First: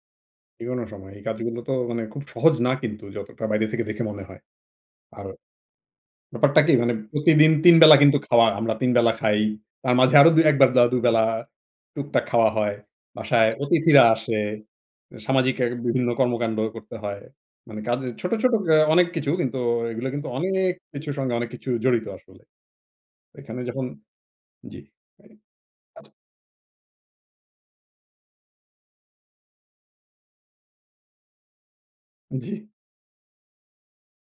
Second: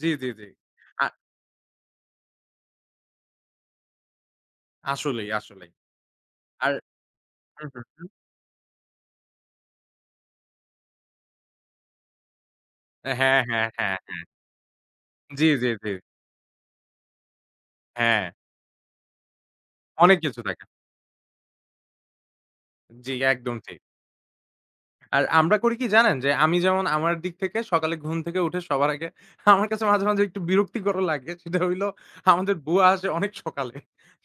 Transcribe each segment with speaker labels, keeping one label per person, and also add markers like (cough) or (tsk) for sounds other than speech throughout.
Speaker 1: জি, জি, জি।
Speaker 2: এগোনো
Speaker 1: আ
Speaker 2: সময় এই কাজগুলো তো মানে খুব সহজ না কিন্তু যতটা বাইরে থেকে দেখে মনে হয়। আর
Speaker 1: আসলেই, আসলেই।
Speaker 2: ব্যাপারটা কি
Speaker 1: আর
Speaker 2: মানে প্রতিদিন
Speaker 1: হু,
Speaker 2: ৩
Speaker 1: হু,
Speaker 2: বেলা
Speaker 1: হু।
Speaker 2: কিন্তু খাওয়া আমরা ৩ বেলা খাই। তার মাঝে আরো দু, ১ বার দুবেলা টুকটাক খাওয়া হয়।
Speaker 1: হ্যাঁ,
Speaker 2: বাসায়
Speaker 1: হ্যাঁ, হ্যাঁ,
Speaker 2: অতিথিরা
Speaker 1: হ্যাঁ।
Speaker 2: আসে।
Speaker 1: জি,
Speaker 2: সামাজিক ক্যা
Speaker 1: জি, জি।
Speaker 2: বিভিন্ন কর্মকান্ড করতে হয়। মানে কাজে
Speaker 1: হ্যাঁ।
Speaker 2: ছোট, ছোট, আ অনেক কিছু কিন্তু এগুলো
Speaker 1: অনেক
Speaker 2: কিন্তু
Speaker 1: কিছু
Speaker 2: অনেক
Speaker 1: থাকে।
Speaker 2: কিছুর সঙ্গে অনেক কিছু জড়িত আসলে।
Speaker 1: জি একদম
Speaker 2: এখানে
Speaker 1: ঠিক।
Speaker 2: যখন জি।
Speaker 1: আর
Speaker 2: (unintelligible)
Speaker 1: আমরা করি কি
Speaker 2: আচ্ছা।
Speaker 1: জানেন? যে আমি যেমন আমার দিক থেকে সকালে ঘুম থেকে উঠে সবার আগে আমার কাছে মাঝে মাঝে একটু বিরক্তিকর (tsk) ও লাগে। সেটা হইলো আমাদের
Speaker 2: জি।
Speaker 1: বুয়া আসে অনেক সকালে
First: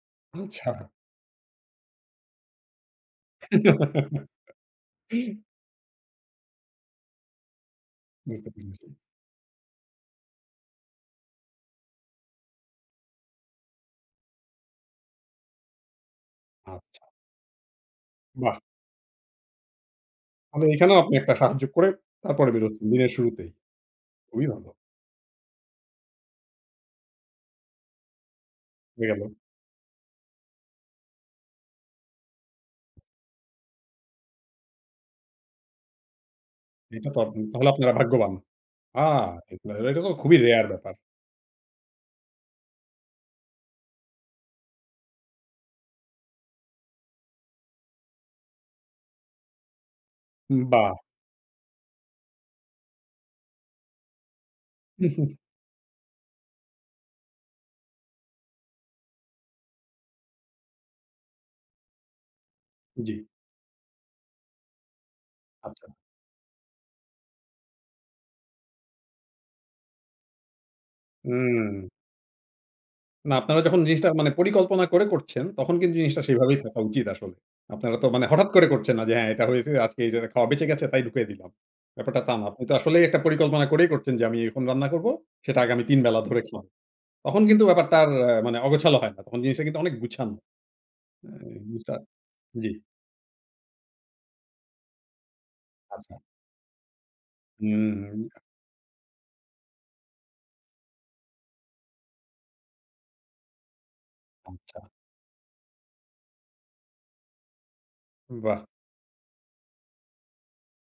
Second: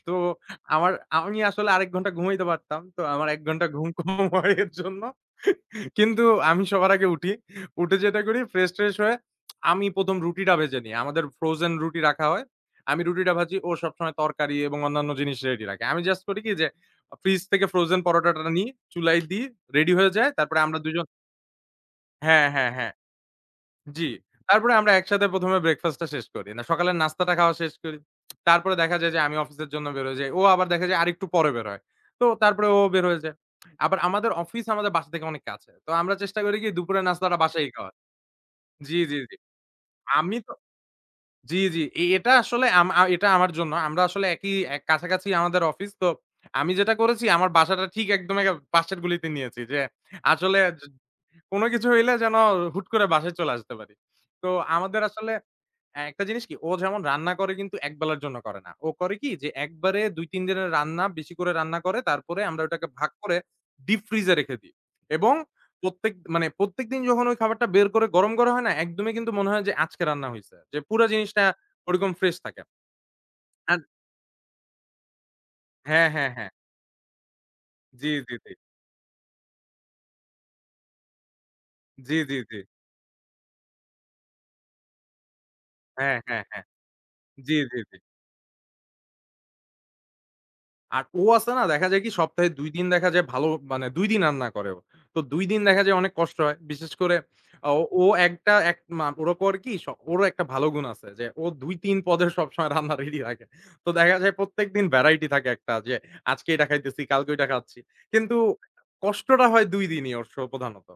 Speaker 1: তো
Speaker 2: আ ছাড়া।
Speaker 1: আমার আমি আসলে আরেক ঘন্টা ঘুমাইতে পারতাম। তো আমার ১ ঘন্টা ঘুম কম হয় এর জন্য
Speaker 2: (giggles)
Speaker 1: কিন্তু আমি সবার আগে উঠি। উঠে যেটা করি
Speaker 2: বুঝতে
Speaker 1: ফ্রেশ
Speaker 2: পেরেছি।
Speaker 1: ট্রেশ হয়ে আমি ১ম রুটিটা ভেজে নেই। আমাদের ফ্রোজেন রুটি রাখা হয়। আমি রুটিটা ভাজি ও সবসময় তরকারি এবং অন্যান্য জিনিস রেডি রাখে। আমি জাস্ট করি কি যে
Speaker 2: আচ্ছা।
Speaker 1: ফ্রিজ থেকে ফ্রোজেন পরোটাটা
Speaker 2: বাহ!
Speaker 1: নি, চুলায় দি, রেডি হয়ে যায়। তারপরে
Speaker 2: তাহলে
Speaker 1: আমরা
Speaker 2: ঐখানেও
Speaker 1: দুজন
Speaker 2: আপনি একটা সাহায্য করে
Speaker 1: হ্যাঁ,
Speaker 2: তারপরে
Speaker 1: হ্যাঁ,
Speaker 2: বেরোচ্ছেন
Speaker 1: হ্যাঁ।
Speaker 2: দিনের শুরুতেই।
Speaker 1: জি।
Speaker 2: খুবই ভালো।
Speaker 1: তারপরে আমরা একসাথে প্রথমে ব্রেকফাস্ট টা শেষ করি। না সকালের নাস্তাটা খাওয়া শেষ করি। তারপরে দেখা
Speaker 2: হয়ে
Speaker 1: যায় যে,
Speaker 2: গেলো।
Speaker 1: আমি অফিসের জন্য বের হয়ে যাই। ও আবার দেখা যায় আরেকটু পরে বেরোয়। তো তারপরে ও বের হয়ে যায়। আবার আমাদের অফিস আমাদের বাসা থেকে অনেক কাছে। তো আমরা চেষ্টা করি কি দুপুরের
Speaker 2: এটা তো
Speaker 1: নাস্তাটা
Speaker 2: আপনি
Speaker 1: বাসায়
Speaker 2: তাহলে
Speaker 1: খাওয়ার।
Speaker 2: আপনারা ভাগ্যবান।
Speaker 1: জি,
Speaker 2: আ
Speaker 1: জি, জি
Speaker 2: এটা তো খুবই
Speaker 1: আমি তো
Speaker 2: রেয়ার ব্যাপার।
Speaker 1: জি, জি। এ এটা আসলে আমা এটা আমার জন্য। আমরা আসলে একই এ্যা কাছাকাছি আমাদের অফিস। তো আমি যেটা করেছি আমার বাসাটা ঠিক একদম পাশের গলিতে নিয়েছি। যে আসলে যে
Speaker 2: বাহ!
Speaker 1: কোন কিছু হইলে যেন হুট করে বাসায় চলে আসতে পারি। তো আমাদের
Speaker 2: হু,
Speaker 1: আসলে
Speaker 2: হু।
Speaker 1: একটা জিনিস কি ও যেমন রান্না করে কিন্তু একবেলার জন্য করে না। ও করে কি যে একবারে ২-৩ দিনের রান্না বেশি করে রান্না করে তারপরে আমরা ওটাকে ভাগ
Speaker 2: জি।
Speaker 1: করে দীপ ফ্রিজ এ রেখে দিই। এবং
Speaker 2: আচ্ছা।
Speaker 1: প্রত্যেক মানে প্রত্যেকদিন যখন ওই খাবারটা বের করে গরম হয় না একদমই কিন্তু মনে হয় যে আজকে রান্না হইছে। যে পুরা জিনিসটা
Speaker 2: উম
Speaker 1: ওরকম ফ্রেশ থাকে।
Speaker 2: না আপনারা যখন
Speaker 1: আত
Speaker 2: জিনিসটা মানে পরিকল্পনা করে করছেন। তখন কিন্তু
Speaker 1: হ্যাঁ,
Speaker 2: জিনিসটা
Speaker 1: হ্যাঁ, হ্যাঁ।
Speaker 2: সেভাবেই থাকা উচিত আসলে। আপনারা তো
Speaker 1: জি,
Speaker 2: মানে
Speaker 1: জি,
Speaker 2: হঠাৎ
Speaker 1: জি।
Speaker 2: করে করছেন না যে হ্যাঁ এটা হয়েছে আজকে খাওয়া বেঁচে গেছে তাই ঢুকিয়ে দিলাম
Speaker 1: জি,
Speaker 2: ব্যাপারটা তা
Speaker 1: জি,
Speaker 2: না।
Speaker 1: জি।
Speaker 2: আপনি তো আসলেই একটা পরিকল্পনা করেই করছেন যে আমি এরকম রান্না করবো। সেটা আগামী ৩
Speaker 1: হ্যাঁ,
Speaker 2: বেলা ধরে
Speaker 1: হ্যাঁ, হ্যাঁ।
Speaker 2: খাবো। তখন
Speaker 1: জি,
Speaker 2: কিন্তু
Speaker 1: জি,
Speaker 2: ব্যাপারটা
Speaker 1: জি।
Speaker 2: আর মানে অগোছালো হয় না। তখন জিনিসটা কিন্তু অনেক গুছানো।
Speaker 1: আর ও আসে
Speaker 2: এ্যা
Speaker 1: না দেখা
Speaker 2: জিনিসটা
Speaker 1: যায় কি সপ্তাহে ২
Speaker 2: জি।
Speaker 1: দিন দেখা যায় ভালো মানে ২ দিন রান্না করে ও। তো ২ দিন দেখা যায় অনেক
Speaker 2: আচ্ছা।
Speaker 1: কষ্ট হয়। বিশেষ করে
Speaker 2: হু,
Speaker 1: ও
Speaker 2: হুম।
Speaker 1: একটা এক মা ওরা করে কি, স ওরও একটা ভালো গুণ আছে যে ও ২-৩ পদে সবসময় রান্না রেডি রাখে তো দেখা যায় প্রত্যেকদিন
Speaker 2: আচ্ছা।
Speaker 1: ভ্যারাইটি থাকে একটা যে আজকে এইটা খাইতেছি, কালকে ওইটা খাচ্ছি। কিন্তু
Speaker 2: বাহ!
Speaker 1: কষ্টটা হয় ২ দিনই ওর শো প্রধানত।